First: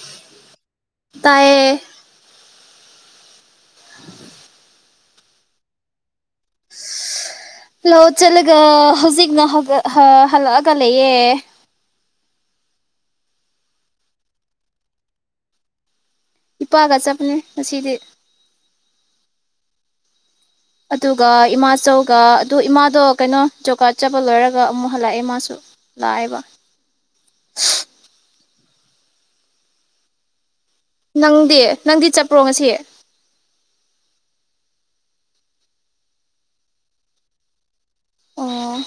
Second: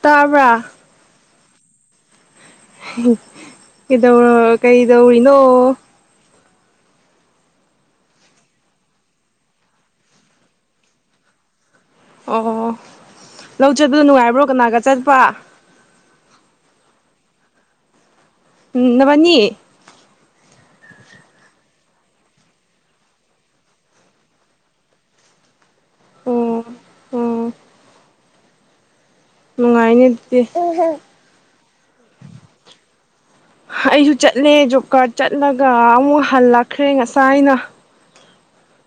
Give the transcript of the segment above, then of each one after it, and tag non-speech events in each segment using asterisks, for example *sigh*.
ꯇꯥꯕ꯭ꯔꯥ ꯇꯥꯏꯌꯦ *unintelligible* ꯀꯩꯗꯧꯔ ꯀꯩꯗꯧꯔꯤ ꯅꯣ ꯂꯧ ꯆꯠꯂꯒ ꯍꯧꯖꯤꯛꯅ *unintelligible* ꯍꯜꯂꯛꯑꯒ ꯂꯩꯌꯦ ꯑꯣ ꯂꯧ ꯆꯠꯄꯗꯨ ꯅꯨꯡꯉꯥꯏꯕ꯭ꯔꯣ ꯀꯅꯥꯒ ꯆꯠꯄ ꯏꯄꯥꯒ ꯆꯠꯄꯅꯦ ꯉꯁꯤꯗꯤ ꯎꯝ ꯅꯕꯅꯤ ꯑꯗꯨꯒ ꯏꯃꯥꯆꯧꯒ ꯑꯗꯨ ꯏꯃꯥꯗꯣ ꯀꯩꯅꯣ ꯖꯣꯕ ꯀꯥꯔꯗ ꯆꯠꯄ ꯂꯣꯏꯔꯒ ꯑꯃꯨꯛ ꯍꯜꯂꯛꯑꯦ ꯏꯃꯥꯁꯨ ꯂꯥꯑꯦꯕ ꯑꯣ ꯑꯣ *unintelligible* ꯅꯨꯡꯉꯥꯏꯅꯦ ꯑꯗꯨꯗꯤ *unintelligible* ꯅꯪꯗꯤ ꯅꯪꯗꯤ ꯆꯠꯄ꯭ꯔꯣ ꯉꯁꯤ ꯑꯩꯁꯨ ꯆꯠꯂꯦ ꯖꯣꯕ ꯀꯥꯔꯗ ꯆꯠꯂꯒ ꯑꯃꯨꯛ ꯍꯜꯂꯛꯈ꯭ꯔꯦ ꯉꯁꯥꯏꯅ ꯑꯣ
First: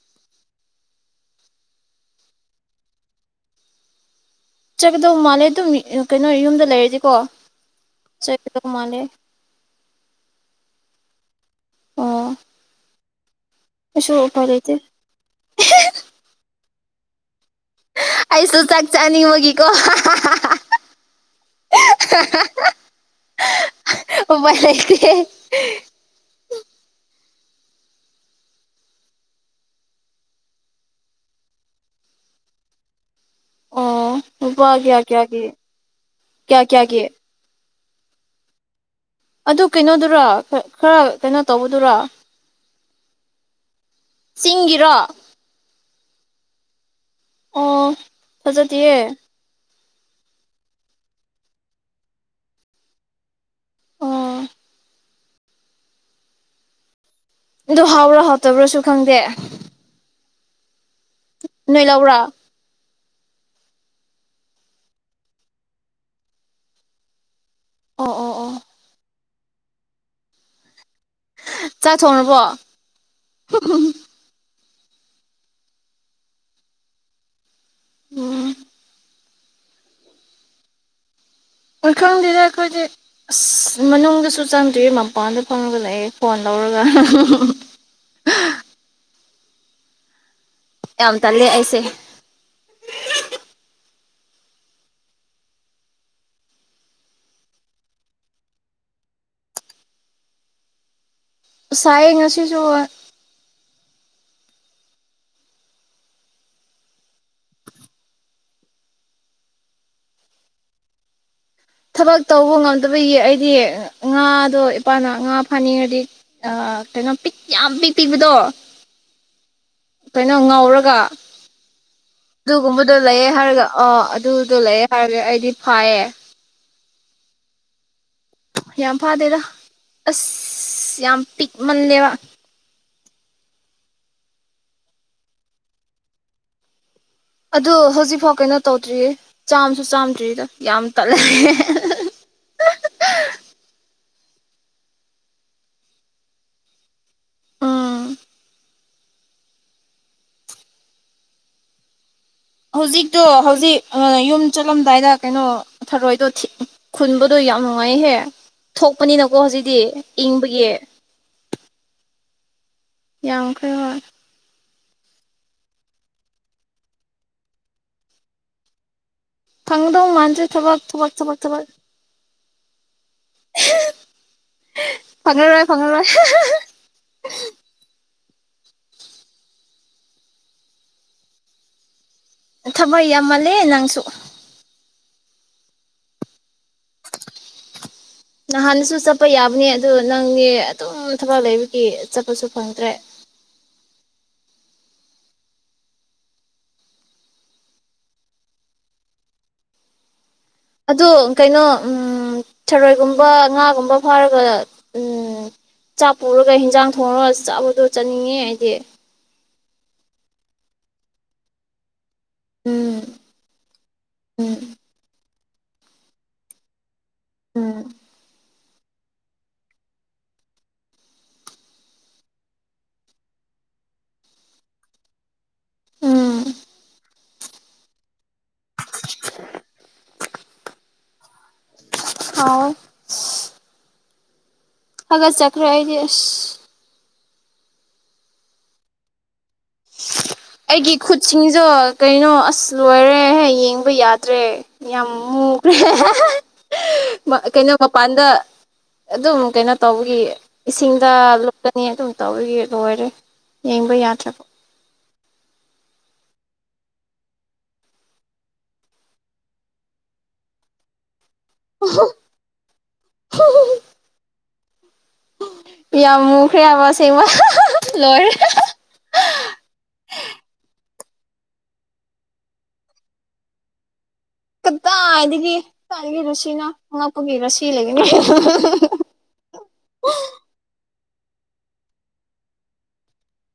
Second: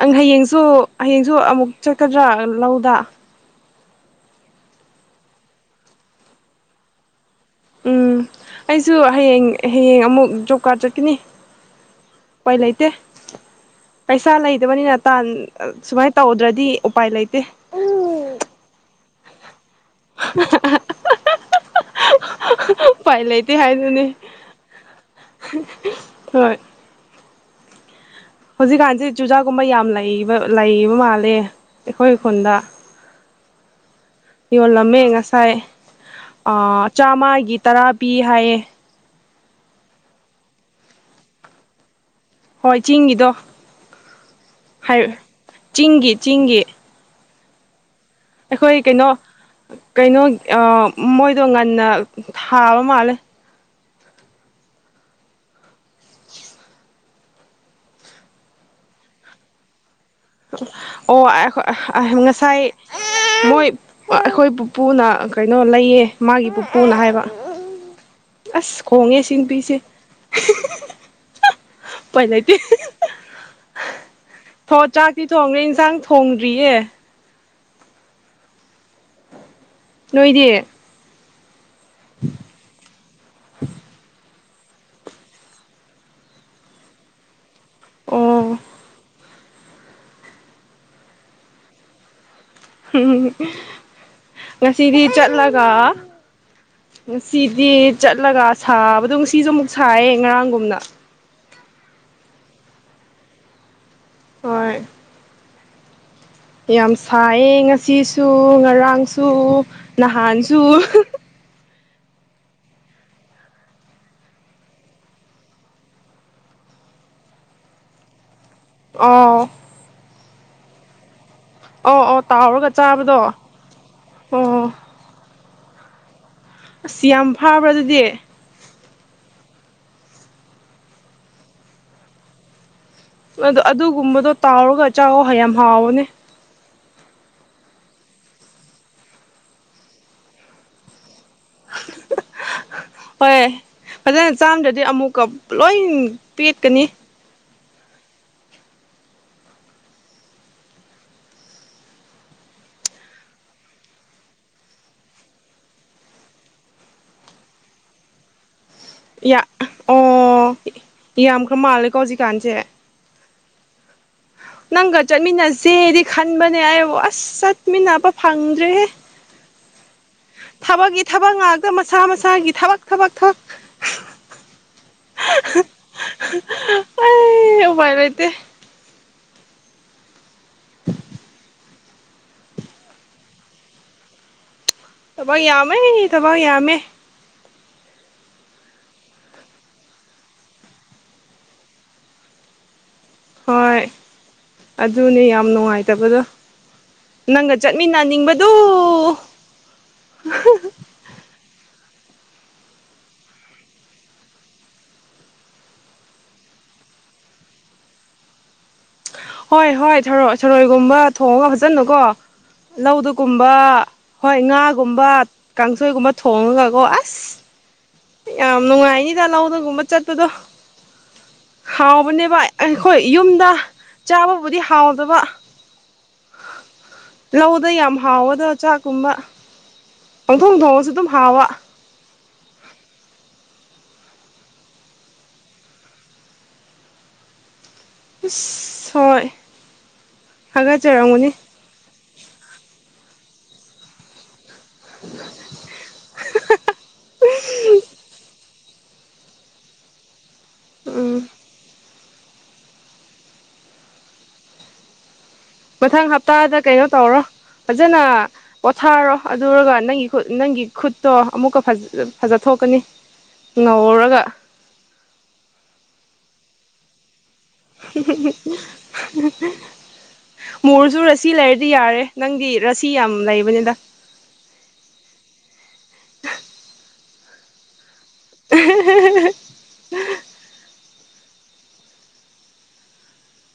ꯑꯪ ꯍꯌꯦꯡꯁꯨ ꯍꯌꯦꯡꯁꯨ ꯑꯃꯨꯛ ꯆꯠꯀꯗ꯭ꯔꯥ ꯂꯧꯗ ꯆꯠꯀꯗꯧ ꯃꯥꯜꯂꯦ ꯑꯗꯨꯝ *unintelligible* ꯀꯩꯅꯣ ꯌꯨꯝꯗ ꯂꯩꯔꯗꯤꯀꯣ ꯎꯝ ꯆꯠꯀꯗꯧ ꯑꯩꯁꯨ ꯃꯥꯜꯂꯦ ꯍꯌꯦꯡ ꯍꯌꯦꯡ ꯑꯃꯨꯛ ꯖꯣꯕ ꯀꯥꯔꯗ ꯆꯠꯀꯅꯤ ꯑꯣ ꯎꯄꯥꯏ ꯂꯩꯇꯦ ꯑꯩꯁꯨ ꯄꯩꯁꯥ ꯎꯄꯥꯏ ꯂꯩꯇꯦ ꯂꯩꯗꯕꯅꯤꯅ ꯇꯥꯟ ꯁꯨꯃꯥꯏꯟ ꯇꯧꯗ꯭ꯔꯗꯤ ꯎꯄꯥꯏ ꯂꯩꯇꯦ ꯑꯩꯁꯨ ꯆꯥꯛ ꯆꯥꯅꯤꯡꯕꯒꯤꯀꯣ *unintelligible* *inaudible* ꯄꯥꯏ ꯂꯩꯇꯦ ꯍꯥꯏꯗꯨꯅꯦ ꯎꯄꯥꯏ ꯂꯩꯇꯦ ꯍꯣꯏ ꯍꯧꯖꯤꯛꯀꯥꯟꯁꯤ ꯆꯨꯖꯥꯛꯀꯨꯝꯕ ꯌꯥꯝ ꯂꯩꯕ ꯂꯩꯕ ꯃꯥꯜꯂꯦ ꯑꯩꯈꯣꯏ ꯈꯨꯟꯗ ꯑꯣ ꯂꯨꯄꯥ ꯀꯌꯥ ꯌꯣꯜꯂꯝꯃꯦ ꯀꯌꯥꯒꯤ ꯉꯁꯥꯏ ꯀꯌꯥ ꯀꯌꯥꯒꯤ ꯆꯥꯃꯒꯤ ꯇꯔꯥ ꯄꯤ ꯍꯥꯏꯌꯦ ꯑꯗꯨ ꯀꯩꯅꯣꯗꯨꯔꯥ ꯈꯔ ꯀꯩꯅꯣ ꯇꯧꯕꯗꯨꯔꯥ ꯍꯣꯏ ꯆꯤꯡꯒꯤꯗꯣ ꯍꯥꯏ ꯆꯤꯡꯒꯤꯔꯣ ꯆꯤꯡꯒꯤ ꯆꯤꯡꯒꯤ ꯑꯣ ꯑꯩꯈꯣꯏ ꯀꯩꯅꯣ ꯐꯖꯗꯤꯌꯦ ꯀꯩꯅꯣ ꯃꯣꯏꯗꯣ ꯉꯟꯅ ꯊꯥꯕ ꯃꯥꯜꯂꯦ ꯑꯣ ꯑꯗꯨ ꯍꯥꯎꯕ꯭ꯔꯣ ꯍꯥꯎꯇꯕ꯭ꯔꯣꯁꯨ ꯈꯪꯗꯦ ꯅꯣꯏ ꯑꯣ ꯂꯧꯕ꯭ꯔꯥ ꯉꯁꯥꯏ ꯃꯣꯏ ꯑꯩꯈꯣꯏ ꯄꯨꯄꯨꯅ ꯀꯩꯅꯣ ꯂꯩꯌꯦ ꯃꯥꯒꯤ ꯄꯨꯄꯨꯅ ꯍꯥꯏꯕ ꯑꯣ ꯑꯣ ꯑꯣ ꯑꯁ ꯈꯣꯡꯉꯦ ꯁꯤ ꯅꯨꯄꯤꯁꯦ ꯆꯥꯛ ꯎꯄꯥꯏ ꯊꯣꯡꯔꯕꯣ ꯂꯩꯇꯦ ꯊꯣ ꯆꯥꯛꯇꯤ ꯊꯣꯡꯈ꯭ꯔꯦ ꯏꯟꯁꯥꯡ ꯊꯣꯡꯗ꯭ꯔꯤꯌꯦ ꯎꯝ ꯅꯣꯏꯗꯤ ꯎꯏꯈꯪꯗꯦꯗ ꯑꯩꯈꯣꯏꯗꯤ ꯑꯁ ꯃꯅꯨꯡꯗꯁꯨ ꯆꯪ ꯇꯦ ꯃꯄꯥꯟꯗ ꯐꯝꯃꯒ ꯂꯩꯑꯦ ꯐꯣꯟ ꯂꯧꯔꯒ ꯑꯣ ꯌꯥꯝ ꯇꯜꯂꯦ ꯑꯩꯁꯦ ꯎꯝ ꯉꯁꯤꯗꯤ ꯆꯠꯂꯒ ꯉꯁꯤꯗꯤ ꯆꯠꯂꯒ ꯁꯥꯕꯗꯣ ꯉꯁꯤꯁꯨ ꯑꯃꯨꯛ ꯁꯥꯏꯌꯦ ꯉꯔꯥꯡꯒꯨꯝꯅ ꯁꯥꯏꯌꯦ ꯉꯁꯤꯁꯨ ꯍꯣꯏ ꯌꯥꯝ ꯁꯥꯏꯌꯦ ꯉꯁꯤꯁꯨ ꯉꯔꯥꯡꯁꯨ ꯅꯍꯥꯟꯁꯨ ꯊꯕꯛ ꯇꯧꯕ ꯉꯝꯗꯕꯒꯤ ꯑꯩꯗꯤ ꯉꯥꯗꯣ ꯏꯄꯥꯅ ꯉꯥ ꯐꯥꯅꯤꯡꯉꯗꯤ ꯑꯥ ꯀꯩꯅꯣꯝ ꯄꯤꯛ ꯌꯥꯝ ꯄꯤꯛ ꯄꯤꯕꯗꯣ ꯑꯣ ꯀꯩꯅꯣ ꯉꯧꯔꯒ ꯑꯣ ꯑꯣ ꯇꯥꯎꯔꯒ ꯑꯗꯨꯒꯨꯝꯕꯗꯣ ꯂꯩꯌꯦ ꯆꯥꯕꯗꯣ ꯍꯥꯏꯔꯒ ꯑ ꯑꯗꯨꯗꯣ ꯑꯣ ꯂꯩꯑꯦ ꯍꯥꯏꯔꯒ ꯑꯩꯗꯤ ꯐꯌꯦ ꯑꯁ ꯌꯥꯝ ꯐꯥꯕ꯭ꯔꯥ ꯑꯗꯨꯗꯤ ꯌꯥꯝ ꯐꯥꯗꯦꯗ ꯑꯁ ꯌꯥꯝ ꯄꯤꯛꯃꯜꯂꯦꯕ ꯑꯗꯣ ꯑꯗꯨꯒꯨꯝꯕꯗꯣ ꯇꯥꯎꯔꯒ ꯆꯥꯥꯎ ꯑꯣ ꯌꯥꯝ ꯍꯥꯎꯕꯅꯦ ꯑꯗꯣ ꯍꯧꯖꯤꯛꯐꯥꯎ ꯀꯩꯅꯣ ꯇꯧꯗ꯭ꯔꯤꯌꯦ ꯆꯥꯝꯁꯨ ꯆꯥꯝꯗ꯭ꯔꯤꯗ ꯌꯥꯝ ꯇꯠꯂꯦ *inaudible* ꯍꯣꯏ ꯐꯖꯅ ꯆꯥꯝꯗ꯭ꯔꯗꯤ ꯑꯃꯨꯛꯀ ꯂꯣꯏ ꯄꯦꯠꯀꯅꯤ ꯎꯝ ꯍꯧꯖꯤꯛꯇꯣ ꯍꯧꯖꯤꯛ ꯌꯨꯝ ꯆꯠꯂꯝꯗꯥꯏꯗ ꯀꯩꯅꯣ ꯊꯔꯣꯏꯗꯣ ꯊ ꯈꯨꯟꯕꯗꯣ ꯌꯥꯝ ꯅꯨꯡꯉꯥꯏꯍꯦ ꯊꯣꯛꯄꯅꯤꯅꯀꯣ ꯍꯧꯖꯤꯛꯇꯤ ꯏꯪꯕꯒꯤ ꯌꯥꯝꯈꯔ ꯃꯥꯜꯂꯦꯀꯣ ꯍꯧꯖꯤꯛꯀꯥꯟꯁꯦ ꯌꯥꯝꯈ꯭ꯔꯦ ꯍꯣꯏ ꯅꯪꯒ ꯆꯠꯃꯤꯟꯅꯁꯦꯗꯤ ꯈꯟꯕꯅꯦ ꯑꯩꯕꯣ ꯑꯁ ꯆꯠꯃꯤꯟꯅꯕ ꯐꯪꯗ꯭ꯔꯦꯍꯦ ꯐꯪꯗꯧ ꯃꯥꯟꯗꯦ ꯊꯕꯥꯛ ꯊꯕꯛꯀꯤ ꯊꯕꯛ ꯊꯕꯛ ꯊꯕꯛ ꯉꯥꯛꯇ ꯃꯁꯥ ꯃꯁꯥ ꯒꯤ ꯊꯕꯛ‌ ꯊꯕꯛ ꯐꯉꯔꯣꯏ ꯐꯉꯔꯣꯏ ꯑꯦ ꯎꯄꯥꯏ ꯂꯩꯇꯦ ꯊꯕꯛ ꯌꯥꯝꯃꯜꯂꯦ ꯅꯪꯁꯨ ꯊꯕꯛ ꯌꯥꯝꯃꯦ ꯊꯕꯛ ꯌꯥꯝꯃꯦ ꯬ *inaudible* ꯅꯍꯥꯟꯁꯨ ꯆꯠꯄ ꯌꯥꯕꯅꯦ ꯑꯗꯨ ꯅꯪꯒꯤ ꯑꯗꯨꯝ ꯊꯕꯛ ꯂꯩꯕꯒꯤ ꯆꯠꯄꯁꯨ ꯐꯪꯗ꯭ꯔꯦ ꯍꯣꯏ ꯑꯗꯨꯅꯦ ꯌꯥꯝ ꯅꯨꯡꯉꯥꯏꯇꯕꯗꯣ ꯅꯪꯒ ꯆꯠꯃꯤꯟꯅꯅꯤꯡꯕꯗꯨ ꯑꯗꯣ ꯀꯩꯅꯣ ꯊꯥꯔꯣꯏꯒꯨꯝꯕ ꯉꯥꯒꯨꯝꯕ ꯐꯥꯔꯒ ꯎꯝ ꯆꯥꯛ ꯄꯨꯔꯒ ꯍꯤꯟꯖꯥꯡ ꯊꯣꯡꯉꯒ ꯆꯥꯕꯗꯣ ꯆꯥꯅꯤꯡꯉꯦ ꯑꯩꯗꯤ ꯍꯣꯏ ꯍꯣꯏ ꯊꯔꯣꯏ ꯊꯥꯔꯣꯏꯒꯨꯝꯕ ꯊꯣꯡꯉꯒ ꯐꯖꯟꯅꯀꯣ ꯎꯝ ꯂꯧꯗꯒꯨꯝꯕ ꯍꯣꯏ ꯎꯝ ꯉꯥꯒꯨꯝꯕ ꯀꯥꯡꯁꯣꯏꯒꯨꯝꯕ ꯊꯣꯡꯉꯒꯀꯣ ꯑꯁ ꯎꯝ ꯌꯥꯝ ꯅꯨꯡꯉꯥꯏꯅꯤꯗ ꯂꯧꯗꯒꯨꯝꯕ ꯆꯠꯄꯗꯣ ꯍꯥꯎꯕꯅꯦꯕ ꯑꯩꯈꯣꯏ ꯌꯨꯝꯗ ꯆꯥꯕꯕꯨꯗꯤ ꯍꯥꯎꯇꯕ ꯎꯝ ꯂꯧꯗ ꯌꯥꯝ ꯍꯥꯎꯕꯗ ꯆꯥꯛꯀꯨꯝꯕ *inaudible* ꯄꯪꯊꯣꯡ ꯊꯣꯡꯉꯁꯨ ꯑꯗꯨꯝ ꯍꯥꯎꯕ ꯍꯥꯎꯋꯦ ꯍꯒꯠ ꯆꯀ꯭ꯔꯦ ꯑꯩꯗꯤ ꯑꯁ ꯑꯁ ꯍꯣꯏ ꯑꯩꯒꯤ ꯍꯥꯒꯠꯆꯔꯝꯒꯅꯤ ꯈꯨꯠꯁꯤꯡꯁꯨ ꯀꯩꯅꯣ ꯑꯁ ꯂꯣꯏꯔꯦ ꯌꯦꯡꯕ ꯌꯥꯗ꯭ꯔꯦ ꯌꯥꯝꯃꯨ *unintelligible* ꯀꯩꯅꯣ ꯃꯄꯥꯟꯗ ꯑꯗꯨꯝ ꯀꯩꯅꯣ ꯇꯧꯕꯒꯤ ꯏꯁꯤꯡꯗ ꯎꯝ ꯂꯨꯞꯀꯅꯤ ꯑꯗꯨꯝ ꯇꯧꯕꯒꯤ ꯂꯣꯏꯔꯦ ꯌꯦꯡꯕ ꯌꯥꯗ꯭ꯔꯕ ꯃꯊꯪ ꯍꯞꯇꯥꯗ ꯀꯩꯅꯣ ꯇꯧꯔꯣ ꯐꯖꯅ ꯄꯣꯊꯥꯔꯣ ꯑꯗꯨꯔꯒ ꯅꯪꯒꯤ ꯈꯨꯠ ꯅꯪꯒꯤ ꯈꯨꯠꯇꯣ ꯑꯃꯨꯛꯀ ꯐꯖ ꯐꯖꯊꯣꯛꯀꯅꯤ ꯉꯧꯔꯒ ꯌꯥꯝ ꯃꯨꯈ꯭ꯔꯦꯕ ꯑꯁꯦꯡꯕ ꯂꯣꯏꯔꯦ ꯍꯨꯍꯨꯍꯨ ꯃꯨꯔꯁꯨ ꯔꯥꯁꯤ ꯂꯩꯔꯗꯤ ꯌꯥꯔꯦ ꯅꯪꯗꯤ ꯔꯥꯁꯤ ꯌꯥꯝ ꯂꯩꯕꯅꯤꯗ ꯀꯗꯥꯏꯗꯒꯤ ꯀꯥꯏꯗꯒꯤ ꯔꯁꯤꯅꯣ ꯑꯉꯛꯄꯒꯤ ꯔꯁꯤ ꯂꯩꯒꯅꯤ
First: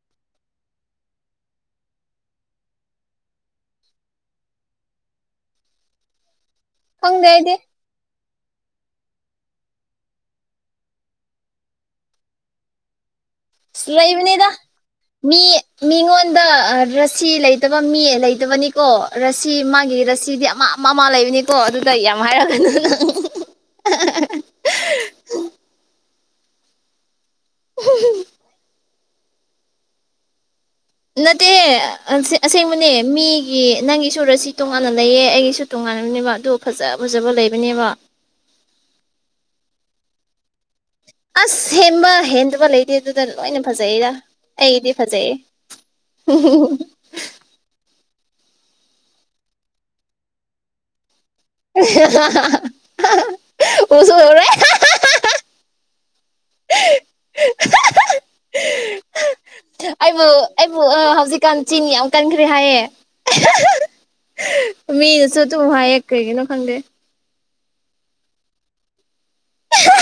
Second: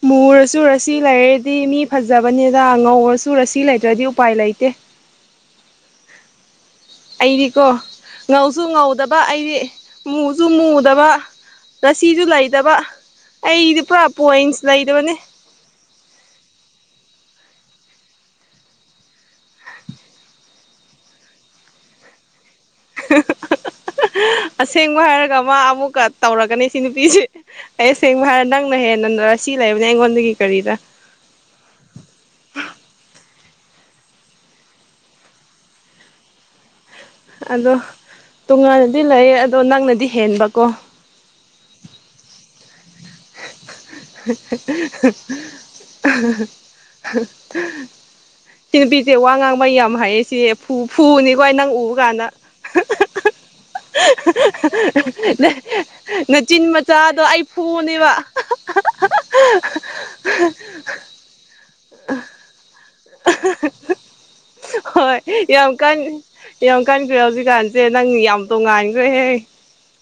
ꯃꯨꯔꯁꯨ ꯔꯁꯤ ꯂꯩꯔꯗꯤ ꯃꯤ ꯐꯖꯕꯅꯤꯅ ꯉꯧꯔꯁꯨ ꯔꯁꯤ ꯂꯩꯇ꯭ꯔꯗꯤ ꯎꯄꯥꯏ ꯂꯩꯇꯦ ꯈꯪꯗꯦ ꯑꯩꯗꯤ ꯑꯩꯗꯤꯀꯣ ꯉꯧꯁꯨ ꯉꯧꯗꯕ ꯑꯩꯗꯤ ꯃꯨꯁꯨ ꯃꯨꯗꯕ ꯔꯥꯁꯤꯁꯨ ꯂꯩꯇꯕ ꯑꯩꯗꯤ ꯑꯁ ꯄꯨꯔꯥ ꯂꯩꯕꯅꯤꯗ ꯄꯣꯏꯟꯁ ꯂꯩꯗꯕꯅꯦ ꯃꯤ ꯃꯤꯉꯣꯟꯗ ꯔꯁꯤ ꯂꯩꯇꯕ ꯃꯤ ꯂꯩꯇꯕꯅꯤꯀꯣ ꯔꯁꯤ ꯃꯥꯒꯤ ꯔꯁꯤꯗꯤ ꯑꯃ ꯑꯃ ꯃꯥ ꯂꯩꯕꯅꯤꯀꯣ ꯑꯗꯨꯗ ꯌꯥꯝ ꯍꯥꯏꯔꯛꯀꯅꯨ ꯅꯪ ꯑꯁꯦꯡꯕ ꯍꯥꯏꯔꯒ ꯃꯥ ꯑꯃꯨꯛꯀ ꯇꯧꯔꯛꯀꯅꯤ ꯁꯤ ꯅꯨꯄꯤꯁꯦ ꯑꯩ ꯑꯁꯦꯡꯕ ꯍꯥꯏꯔꯒ ꯅꯪꯅ ꯍꯦꯜ ꯅꯪꯅ ꯔꯥꯁꯤ ꯂꯩꯥꯕꯅꯦ ꯑꯩꯉꯣꯟꯗꯒꯤ ꯀꯔꯤꯔ ꯅꯠꯇꯦꯍꯦ ꯑꯁ ꯑꯁꯦꯡꯕꯅꯦ ꯃꯤꯒꯤ ꯅꯪꯒꯤꯁꯨ ꯔꯁꯤ ꯇꯣꯉꯥꯟꯅ ꯂꯩꯌꯦ ꯑꯩꯒꯤꯁꯨ ꯇꯣꯉꯥꯟꯕꯅꯦꯕ ꯑꯗꯨ ꯐꯖ ꯐꯖꯕ ꯑꯗꯣ ꯂꯩꯕꯅꯦꯕ ꯇꯣꯉꯥꯟꯅꯗꯤ ꯂꯩ ꯑꯗꯣ ꯅꯪꯅꯗꯤ ꯍꯦꯟꯕꯀꯣ ꯑꯁ ꯍꯦꯕ ꯍꯦꯟꯗꯕ ꯂꯩ ꯇꯦ ꯑꯗꯨꯗ ꯂꯣꯏꯅ ꯐꯖꯩꯗ ꯑꯩꯒꯤꯗꯤ ꯐꯖꯩꯌꯦ ꯁꯤꯅꯨꯄꯤꯁꯤ ꯋꯥ ꯉꯥꯡꯕ ꯌꯥꯝ ꯍꯩꯌꯦ ꯁꯤ ꯐꯨ ꯐꯨꯅꯤꯀꯣ ꯑꯩ ꯅꯪ ꯎꯕ ꯀꯥꯟꯗ ꯎꯁꯨ ꯎꯔꯦ *unintelligible* ꯅꯆꯤꯟ ꯃꯆꯥꯗꯣ ꯑꯩ ꯐꯨꯅꯤꯕ ꯑꯩꯕꯨ ꯑꯩꯕꯨ ꯑ ꯍꯧꯖꯤꯛꯀꯥꯟ ꯆꯤꯟ ꯌꯥꯝ ꯀꯟꯈ꯭ꯔꯦ ꯍꯥꯏꯌꯦ ꯍꯣꯏ ꯃꯤꯅꯁꯨ ꯑꯗꯨꯝ ꯌꯥꯝ ꯀꯟ ꯍꯥꯏꯌꯦ ꯀ꯭ꯔꯤꯒꯤꯅꯣ ꯈꯪꯗꯦ ꯌꯥꯝ ꯀꯟꯈ꯭ꯔꯦ ꯍꯧꯖꯤꯛꯀꯥꯟꯁꯦ ꯅꯪ ꯌꯥꯝ ꯇꯣꯉꯥꯏꯈ꯭ꯔꯦꯍꯦ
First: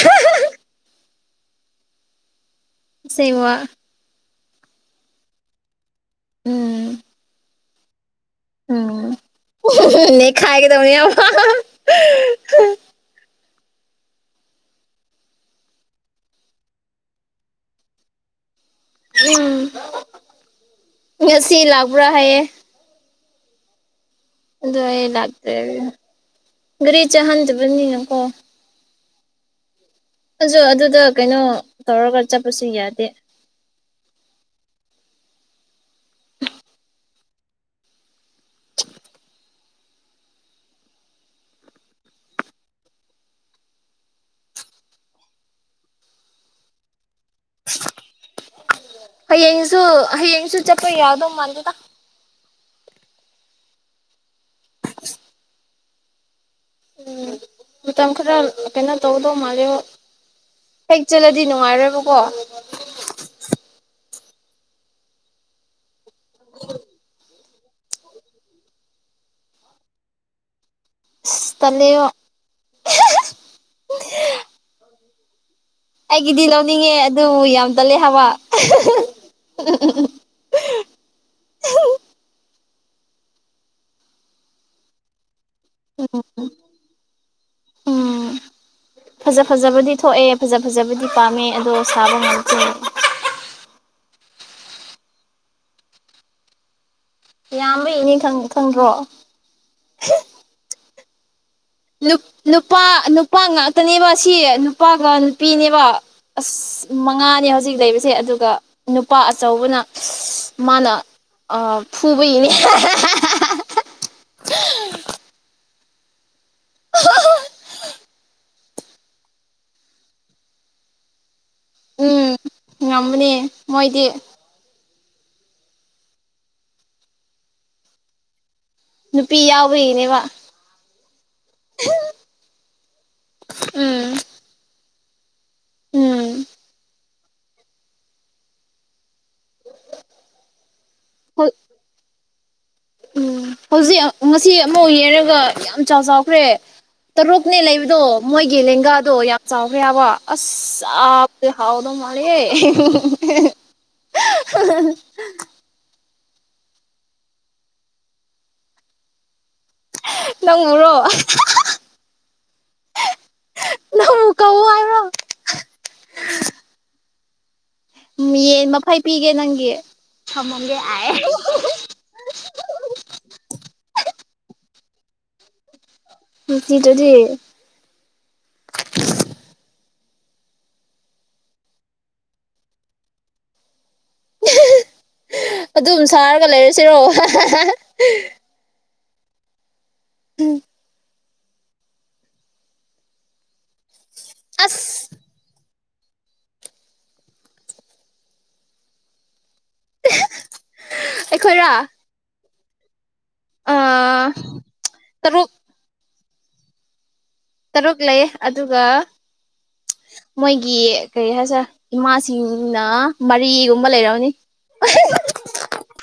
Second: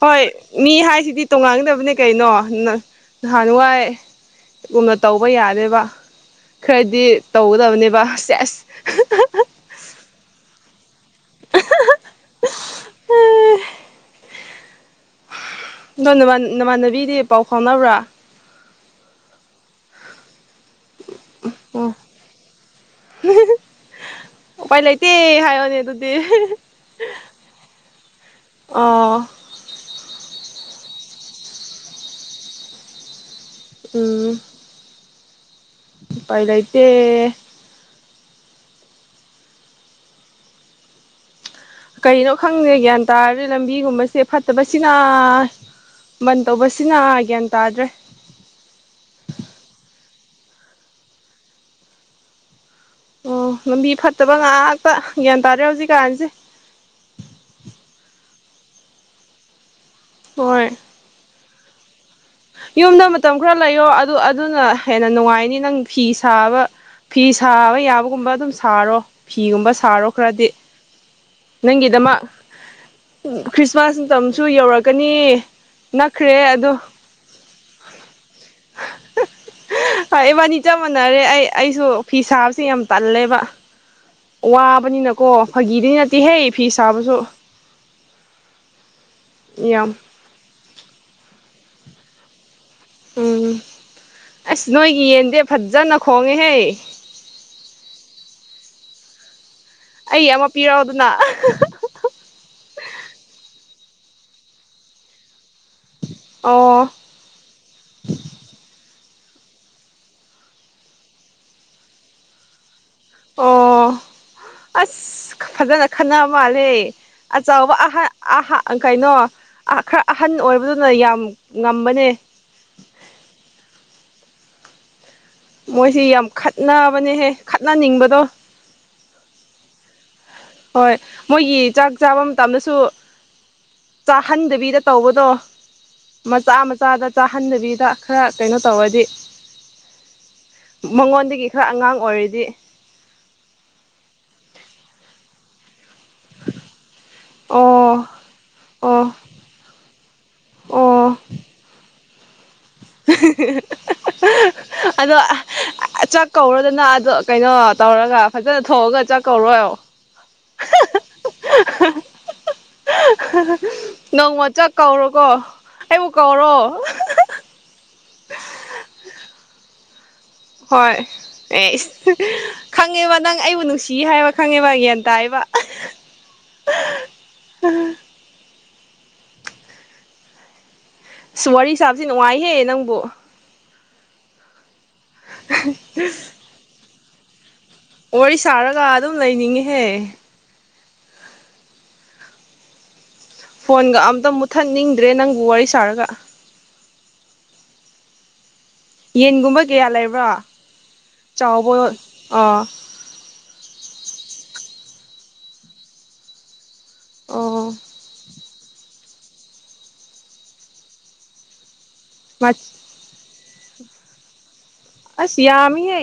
ꯍꯣꯏ ꯃꯤ ꯍꯥꯏꯁꯤꯗꯤ ꯇꯣꯉꯥꯟꯒꯗꯕꯅꯦ ꯀꯩꯅꯣ ꯅ ꯑꯁꯦꯡꯕ ꯅꯍꯥꯟꯍꯥꯏ ꯎꯅ ꯇꯧꯕ ꯌꯥꯗꯦꯕ ꯎꯝ ꯈ꯭ꯔꯗꯤ ꯇꯧꯒꯗꯕꯅꯦꯕ ꯁꯦꯁ ꯎꯝ ꯅꯩꯈꯥꯏꯒꯗꯕꯅꯦꯕꯅꯦ ꯍꯦ ꯗꯣ ꯅꯃꯥꯟ ꯅꯃꯥꯟꯅꯕꯤꯗꯤ ꯄꯥꯎ ꯐꯥꯎꯅꯕ꯭ꯔꯥ ꯎꯝ ꯉꯁꯤ ꯑꯣ ꯂꯥꯛꯄ꯭ꯔꯥ ꯍꯥꯏꯌꯦ *unintelligible* ꯑꯗꯣ ꯎꯄꯥꯏ ꯑꯩ ꯂꯩꯇ ꯂꯥꯛꯇ꯭ꯔꯦ ꯍꯥꯏꯌꯅꯦ ꯑꯗꯨꯗꯤ ꯒꯥꯔꯤ ꯆꯥꯍꯟꯗꯕꯅꯤꯅꯀꯣ ꯑꯣ ꯖꯨ ꯑꯗꯨꯗꯣ ꯀꯩꯅꯣ ꯇꯧꯔꯒ ꯆꯠꯄꯁꯨ ꯌꯥꯗꯦ ꯎꯝ ꯎꯄꯥꯏ ꯂꯩꯇꯦ ꯀꯩꯅꯣ ꯈꯪꯗꯦ ꯒ꯭ꯌꯥꯟ ꯇꯥꯗꯦ ꯂꯝꯕꯤꯒꯨꯝꯕꯁꯦ ꯐꯠꯇꯕꯁꯤꯅ ꯕꯟ ꯇꯧꯕꯁꯤꯅ ꯒ꯭ꯌꯥꯟ ꯇꯥꯗ꯭ꯔꯦ ꯍꯌꯦꯡꯁꯨ ꯍꯌꯦꯡꯁꯨ ꯆꯠꯄ ꯌꯥꯗꯧ ꯃꯥꯥꯟꯗꯦꯗꯥ ꯑꯣ ꯂꯝꯕꯤ ꯐꯠꯇꯕ ꯉꯥꯛꯇ ꯒ꯭ꯌꯥꯟ ꯇꯥꯗꯦ ꯍꯧꯖꯤꯛꯀꯥꯟꯁꯦ ꯎꯝ ꯃꯇꯝ ꯈꯔ ꯀꯩꯅꯣ ꯇꯧꯗꯧ ꯃꯥꯜꯂꯦꯕꯣ ꯍꯣꯏ ꯍꯦꯛ ꯆꯠꯂꯗꯤ ꯅꯨꯡꯉꯥꯏꯔꯣꯏꯕꯀꯣ ꯌꯨꯝꯗ ꯃꯇꯝ ꯈꯔ ꯂꯩꯌꯣ ꯑꯗꯨ ꯑꯗꯨꯅ ꯍꯦꯟꯅ ꯅꯨꯡꯉꯥꯏꯅꯤ ꯅꯪ ꯐꯤ ꯁꯥꯕ ꯐꯤ ꯁꯥꯕ ꯌꯥꯕꯒꯨꯝꯕ ꯑꯗꯨꯝ ꯁꯥꯔꯣ ꯐꯤꯒꯨꯝꯕ ꯁꯥꯔꯣ ꯈꯔꯗꯤ ꯑꯁ ꯇꯜꯂꯦꯕ ꯅꯪꯒꯤꯗꯃꯛ ꯈ꯭ꯔꯤꯁꯃꯥꯁ ꯃꯇꯝꯁꯨ ꯌꯧꯔꯛꯀꯅꯤ ꯅꯛꯈ꯭ꯔꯦ ꯑꯩꯒꯤꯗꯤ ꯑꯗꯣ ꯂꯧꯅꯤꯡꯉꯦ ꯑꯗꯨ ꯌꯥꯝ ꯇꯜꯂꯦ ꯍꯥꯕ ꯏꯕꯥꯅꯤ ꯆꯞ ꯃꯥꯟꯅꯔꯦ ꯑꯩ ꯑꯩꯁꯨ ꯐꯤ ꯁꯥꯕꯁꯦ ꯌꯥꯝ ꯇꯜꯂꯦꯕ ꯋꯥꯕꯅꯤ ꯅ ꯀꯣ ꯐꯥꯒꯤꯗꯤ ꯅꯠꯇꯦꯍꯦ ꯐꯤ ꯁꯥꯕꯁꯨ ꯎꯝ ꯐꯖ ꯌꯥꯝ ꯐꯖꯕꯗꯤ ꯊꯣꯛꯑꯦ ꯐꯖ ꯐꯖꯕꯗꯤ ꯄꯥꯝꯃꯦ ꯑꯗꯣ ꯁꯥꯕ ꯉꯝꯇ꯭ꯔꯦ ꯎꯝ ꯑꯁ ꯅꯣꯏꯒꯤ ꯌꯦꯟꯗꯦ ꯐꯖꯅ ꯈꯣꯡꯉꯦꯍꯦ ꯌꯥꯝꯕꯒꯤꯅꯦ ꯈꯪ ꯈꯪꯗ꯭ꯔꯣ ꯑꯩꯒꯤ ꯑꯃ ꯄꯤꯔꯛꯑꯣꯗꯅ ꯂꯨꯄꯥ ꯂꯨꯄꯥ ꯅꯨꯄꯥ ꯉꯥꯛꯇꯅꯦꯕ ꯁꯤ ꯅꯨꯄꯥꯒ ꯄꯤꯅꯦꯕ ꯑꯁ ꯑꯣ ꯃꯠ ꯉꯥꯅꯦ ꯍꯧꯖꯤꯛ ꯂꯩꯕꯁꯦ ꯑꯗꯨꯒ ꯅꯨꯄꯥ ꯑꯆꯧꯕꯅ ꯃꯥꯅ ꯑ ꯐꯨꯕꯤꯕ ꯑꯣ ꯑꯁ ꯐꯖꯅ ꯈꯟꯅ ꯃꯥꯜꯂꯦ ꯑꯆꯧꯕ ꯑꯍ ꯑꯍꯥ ꯀꯩꯅꯣ ꯈꯔ ꯑꯍꯟ ꯑꯣꯏꯕꯗꯨꯅ ꯌꯥꯝ ꯉꯝꯕꯅꯦ ꯎꯝ ꯉꯝꯕꯅꯦ ꯃꯣꯏꯗꯤ ꯃꯣꯏꯁꯤ ꯌꯥꯝ ꯈꯠꯅꯕꯅꯦꯍꯦ ꯈꯠꯅꯅꯤꯡꯕꯗꯣ ꯅꯨꯄꯤ ꯌꯥꯎꯕꯒꯤꯅꯦꯕ ꯍꯣꯏ ꯃꯣꯏꯒꯤ ꯆꯥꯛ ꯆꯥꯕ ꯃꯇꯝꯗꯁꯨ ꯎꯝ ꯆꯥꯍꯟꯗꯕꯤꯗ ꯇꯧꯕꯗꯣ ꯎꯝ ꯃꯆꯥ ꯃꯆꯥꯗ ꯆꯥꯍꯟꯗꯕꯤꯗ ꯈꯔ ꯀꯩꯅꯣ ꯇꯧꯔꯗꯤ ꯃꯉꯣꯟꯗꯒꯤ ꯍꯣꯏ ꯈꯔ ꯑꯉꯥꯡ ꯑꯣꯏꯔꯗꯤ ꯎꯝ ꯍꯧꯖꯤꯛ ꯉꯁꯤ ꯑꯃꯨꯛ ꯌꯦꯡꯔꯒ ꯌꯥꯝ ꯆꯥꯎ ꯆꯥꯎꯈ꯭ꯔꯦ ꯇꯔꯨꯛꯅꯦ ꯂꯩꯕꯗꯣ ꯑꯣ ꯃꯣꯏꯒꯤ ꯑꯣ ꯂꯦꯡꯒꯥꯗꯣ ꯌꯥꯝ ꯆꯥꯎꯈ꯭ꯔꯦ ꯍꯥꯏꯕ ꯑꯁ ꯑꯣ ꯆꯥꯛꯇ ꯍꯥꯎꯗꯧ ꯃꯥꯜꯂꯤꯍꯦ ꯀꯧꯔꯣꯗꯅꯥ ꯑꯗꯣ ꯀꯩꯅꯣ ꯇꯧꯔꯒ ꯐꯖꯅ ꯊꯣꯡꯉꯒ ꯆꯥꯛ ꯀꯧꯔꯣ ꯍꯥꯏꯌꯣ ꯅꯪꯕꯨꯔꯣ *unintelligible* *unintelligible* ꯅꯪꯕꯨ ꯅꯣꯡꯃ ꯀꯧ ꯆꯥꯥꯛ ꯍꯥꯏꯕ꯭ꯔꯣ ꯀꯧꯔꯣꯀꯣ ꯑꯩꯕꯨ ꯀꯧꯔꯣ ꯌꯦꯟ ꯃꯐꯩ ꯄꯤꯒꯦ ꯅꯪꯒꯤ ꯊꯝꯃꯝꯒꯦ ꯍꯣꯏ ꯑꯥꯏ *unintelligible* *unintelligible* ꯈꯪꯉꯦꯕ ꯅꯪ ꯑꯩꯕꯨ ꯅꯨꯡꯁꯤ ꯍꯥꯏꯕ ꯈꯪꯉꯦꯕ ꯒ꯭ꯌꯥꯟ ꯇꯥꯏꯕ ꯅꯨꯡꯁꯤꯗ꯭ꯔꯗꯤ *unintelligible* ꯋꯥꯔꯤ ꯁꯥꯕꯖꯤ ꯅꯨꯡꯉꯥꯏꯍꯦ ꯅꯪꯕꯨ ꯑꯗꯨꯝ ꯁꯥꯔꯒ ꯂꯩꯔꯁꯤꯔꯣ *unintelligible* ꯋꯥꯔꯤ ꯁꯥꯔꯒ ꯑꯗꯨꯝ ꯂꯩꯅꯤꯡꯉꯤꯍꯦ ꯍꯨꯝ ꯐꯣꯟꯒ ꯑꯝꯇ ꯑꯁ ꯃꯨꯠꯊꯠꯅꯤꯡꯗ꯭ꯔꯦ ꯅꯪꯕꯨ ꯋꯥꯔꯤ ꯁꯥꯔꯒ ꯌꯦꯟꯒꯨꯝꯕ ꯀꯌꯥ ꯂꯩꯕ꯭ꯔꯥ ꯑꯩꯈꯣꯏꯔꯥ ꯆꯥꯎꯕ ꯑꯥ ꯑꯥ ꯇꯔꯨꯛ ꯑꯣ ꯇꯔꯨꯛ ꯂꯩ ꯑꯗꯨꯒ ꯃꯣꯏꯒꯤ ꯀꯔꯤ ꯍꯥꯏꯁꯦ ꯏꯃꯥꯁꯤꯡꯅ ꯃꯔꯤꯒꯨꯝꯕ ꯂꯩꯔꯝꯅꯤ ꯑꯁ ꯌꯥꯝꯃꯤꯍꯦ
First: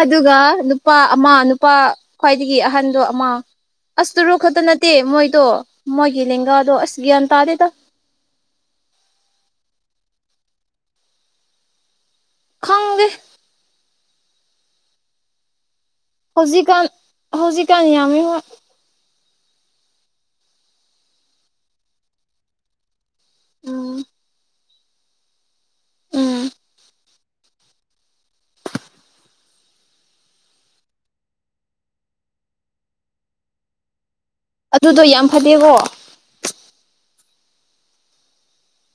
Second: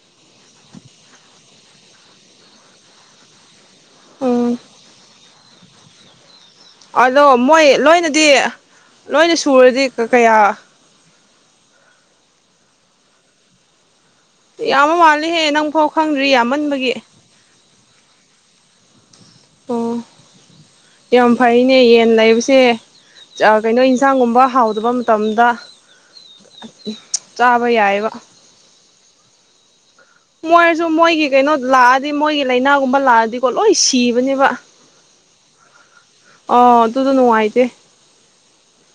ꯑꯗꯨꯒꯥ ꯅꯨꯄꯥ ꯑꯃ ꯅꯨꯄꯥ ꯈ꯭ꯋꯥꯏꯗꯒꯤ ꯑꯍꯟꯗꯣ ꯑꯃ ꯑꯁ ꯇꯔꯨꯛ ꯎꯝ ꯈꯠꯇ ꯅꯠꯇꯦ ꯃꯣꯏꯗꯣ ꯃꯣꯏꯒꯤ ꯂꯦꯡꯒꯥ ꯑꯗꯣ ꯃꯣꯏ ꯂꯣꯏꯅꯗꯤ ꯂꯣꯏꯅ ꯁꯨꯔꯗꯤ ꯀ ꯀꯌꯥ ꯈꯪꯗꯦ ꯌꯥꯝꯕ ꯃꯥꯜꯂꯤꯍꯦ ꯅꯪꯐꯥꯎ ꯈꯪꯗ꯭ꯔꯤ ꯍꯧꯖꯤꯛꯀꯥꯟ ꯌꯥꯝꯃꯟꯕꯒꯤ ꯍꯧꯖꯤꯛꯀꯥꯟ ꯌꯥꯝꯃꯤ ꯍꯣꯏ ꯑꯣ *inaudible* ꯌꯥꯝ ꯐꯩꯅꯦ ꯌꯦꯟ ꯂꯩꯕꯁꯦ ꯑꯥ ꯀꯩꯅꯣ ꯎꯝ ꯏꯟꯁꯥꯡꯒꯨꯝꯕ ꯍꯥꯎꯗꯕ ꯃꯇꯝꯗ ꯎꯝ ꯆꯥꯕ ꯌꯥꯏꯕ ꯃꯣꯏꯖꯨ ꯃꯣꯏꯒꯤ ꯀꯩꯅꯣ ꯂꯥꯛꯑꯗꯤ ꯃꯣꯏꯒꯤ ꯂꯥꯏꯅꯥꯒꯨꯝꯕ ꯂꯥꯛꯑꯗꯤꯀꯣ ꯂꯣꯏ ꯁꯤꯕꯅꯦꯕ ꯑꯗꯨꯗꯣ ꯌꯥꯝ ꯐꯠꯇꯦꯀꯣ ꯑ ꯑꯗꯨꯗꯣ ꯅꯨꯡꯉꯥꯏꯇꯦ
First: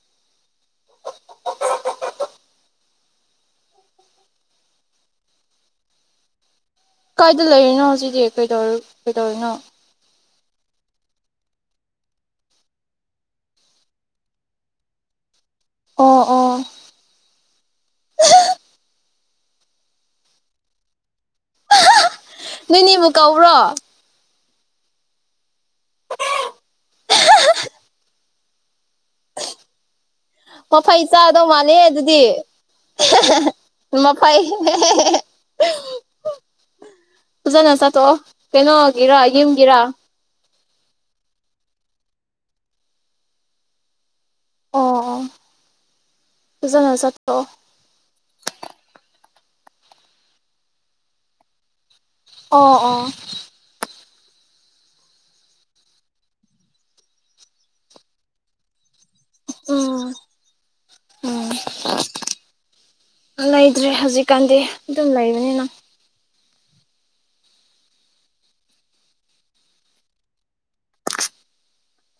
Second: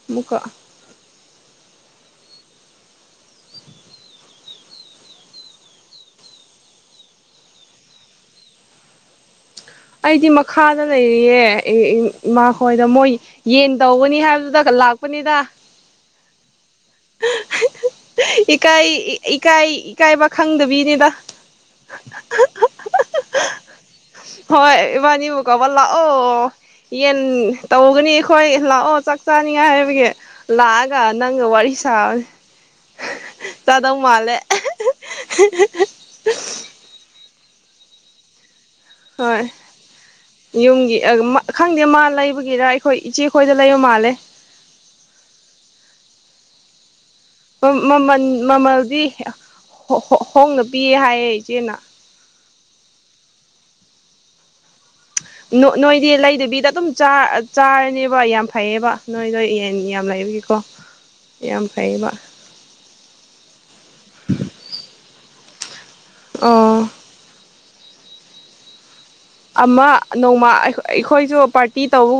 ꯑꯃꯨꯛꯀ ꯀꯥꯏꯗ ꯂꯩꯔꯤꯅꯣ ꯍꯨꯖꯤꯛꯀꯤ ꯀꯩꯗꯧ ꯀꯩꯗꯧꯔꯤꯅꯣ ꯑꯩꯗꯤ ꯃꯈꯥꯗ ꯂꯩꯔꯤꯌꯦ ꯏ ꯏ ꯏꯃꯥꯈꯣꯏꯗ ꯃꯣꯏ ꯌꯦꯟ ꯇꯧꯒꯅꯤ ꯍꯥꯏꯕꯗꯨꯗ ꯂꯥꯛꯄꯅꯤꯗ ꯑꯣ ꯑꯣ *unintelligible* ꯏꯀꯥꯏ ꯏ ꯏꯀꯥꯏ ꯏꯀꯥꯏꯕ ꯈꯪꯗꯕꯤꯅꯤꯗ ꯅꯣꯏꯅꯤꯕꯨꯨ ꯀꯧꯕ꯭ꯔꯣ ꯍꯣꯏ ꯏꯕꯥꯅꯤꯕꯨ ꯀꯧꯕ ꯂꯥꯛꯑꯣ ꯌꯦꯟ ꯇꯧꯒꯅꯤ ꯑꯈꯣꯏ ꯂꯥꯛꯑꯣ ꯆꯥꯛ ꯆꯥꯅꯤꯡꯉꯤ ꯍꯥꯏꯕꯒꯤ ꯂꯥꯛꯑꯒ ꯅꯪꯒ ꯋꯥꯔꯤ ꯁꯥ *unintelligible* ꯃꯈꯣꯏ *unintelligible* ꯐꯖꯅ ꯆꯥꯊꯣꯛꯑꯣ ꯀꯩꯅꯣꯒꯤꯔꯥ ꯍꯣꯏ ꯌꯨꯝꯒꯤꯔꯥ ꯌꯨꯝꯒꯤ ꯑ ꯃ ꯈꯪꯗꯦ ꯃꯥ ꯂꯩꯕꯒꯤꯔ ꯑꯩꯈꯣꯏ ꯏꯆꯦꯈꯣꯏꯗ ꯂꯩꯕ ꯃꯥꯜꯂꯦ ꯑꯣ-ꯑꯣ ꯐꯖꯅ ꯆꯥꯊꯣꯛꯑꯣ ꯃ-ꯃꯃꯟ ꯃꯃꯜꯗꯤ ꯍꯦ ꯑ ꯍꯣ-ꯍꯣ-ꯍꯣꯡꯅ ꯄꯤꯌꯦ ꯍꯥꯌꯦ ꯏꯆꯦꯅ ꯑꯣ ꯑꯣ ꯅꯣ-ꯅꯣꯏꯗꯤ ꯂꯩꯗꯕꯤꯗ ꯑꯗꯨꯝ ꯆꯥꯔ-ꯆꯥꯔꯅꯦꯕ ꯌꯥꯝ ꯐꯩꯌꯦꯕ ꯅꯣꯏ-ꯅꯣꯏ ꯌꯦꯟ ꯎꯝ ꯌꯥꯝ ꯂꯩꯕꯒꯤꯀꯣ ꯌꯥꯝ ꯐꯩꯌꯦꯕ ꯂꯩꯗ꯭ꯔꯦ ꯍꯧꯖꯤꯛꯀꯥꯟꯗꯤ ꯑꯗꯨꯝ ꯂꯩꯕꯅꯤꯅ ꯑꯣ ꯑꯃ ꯅꯣꯡꯃꯥ ꯑꯩꯈꯣꯏ-ꯑꯩꯈꯣꯏꯁꯨ ꯄꯥꯔꯇꯤ ꯇꯧꯕꯒꯨꯝ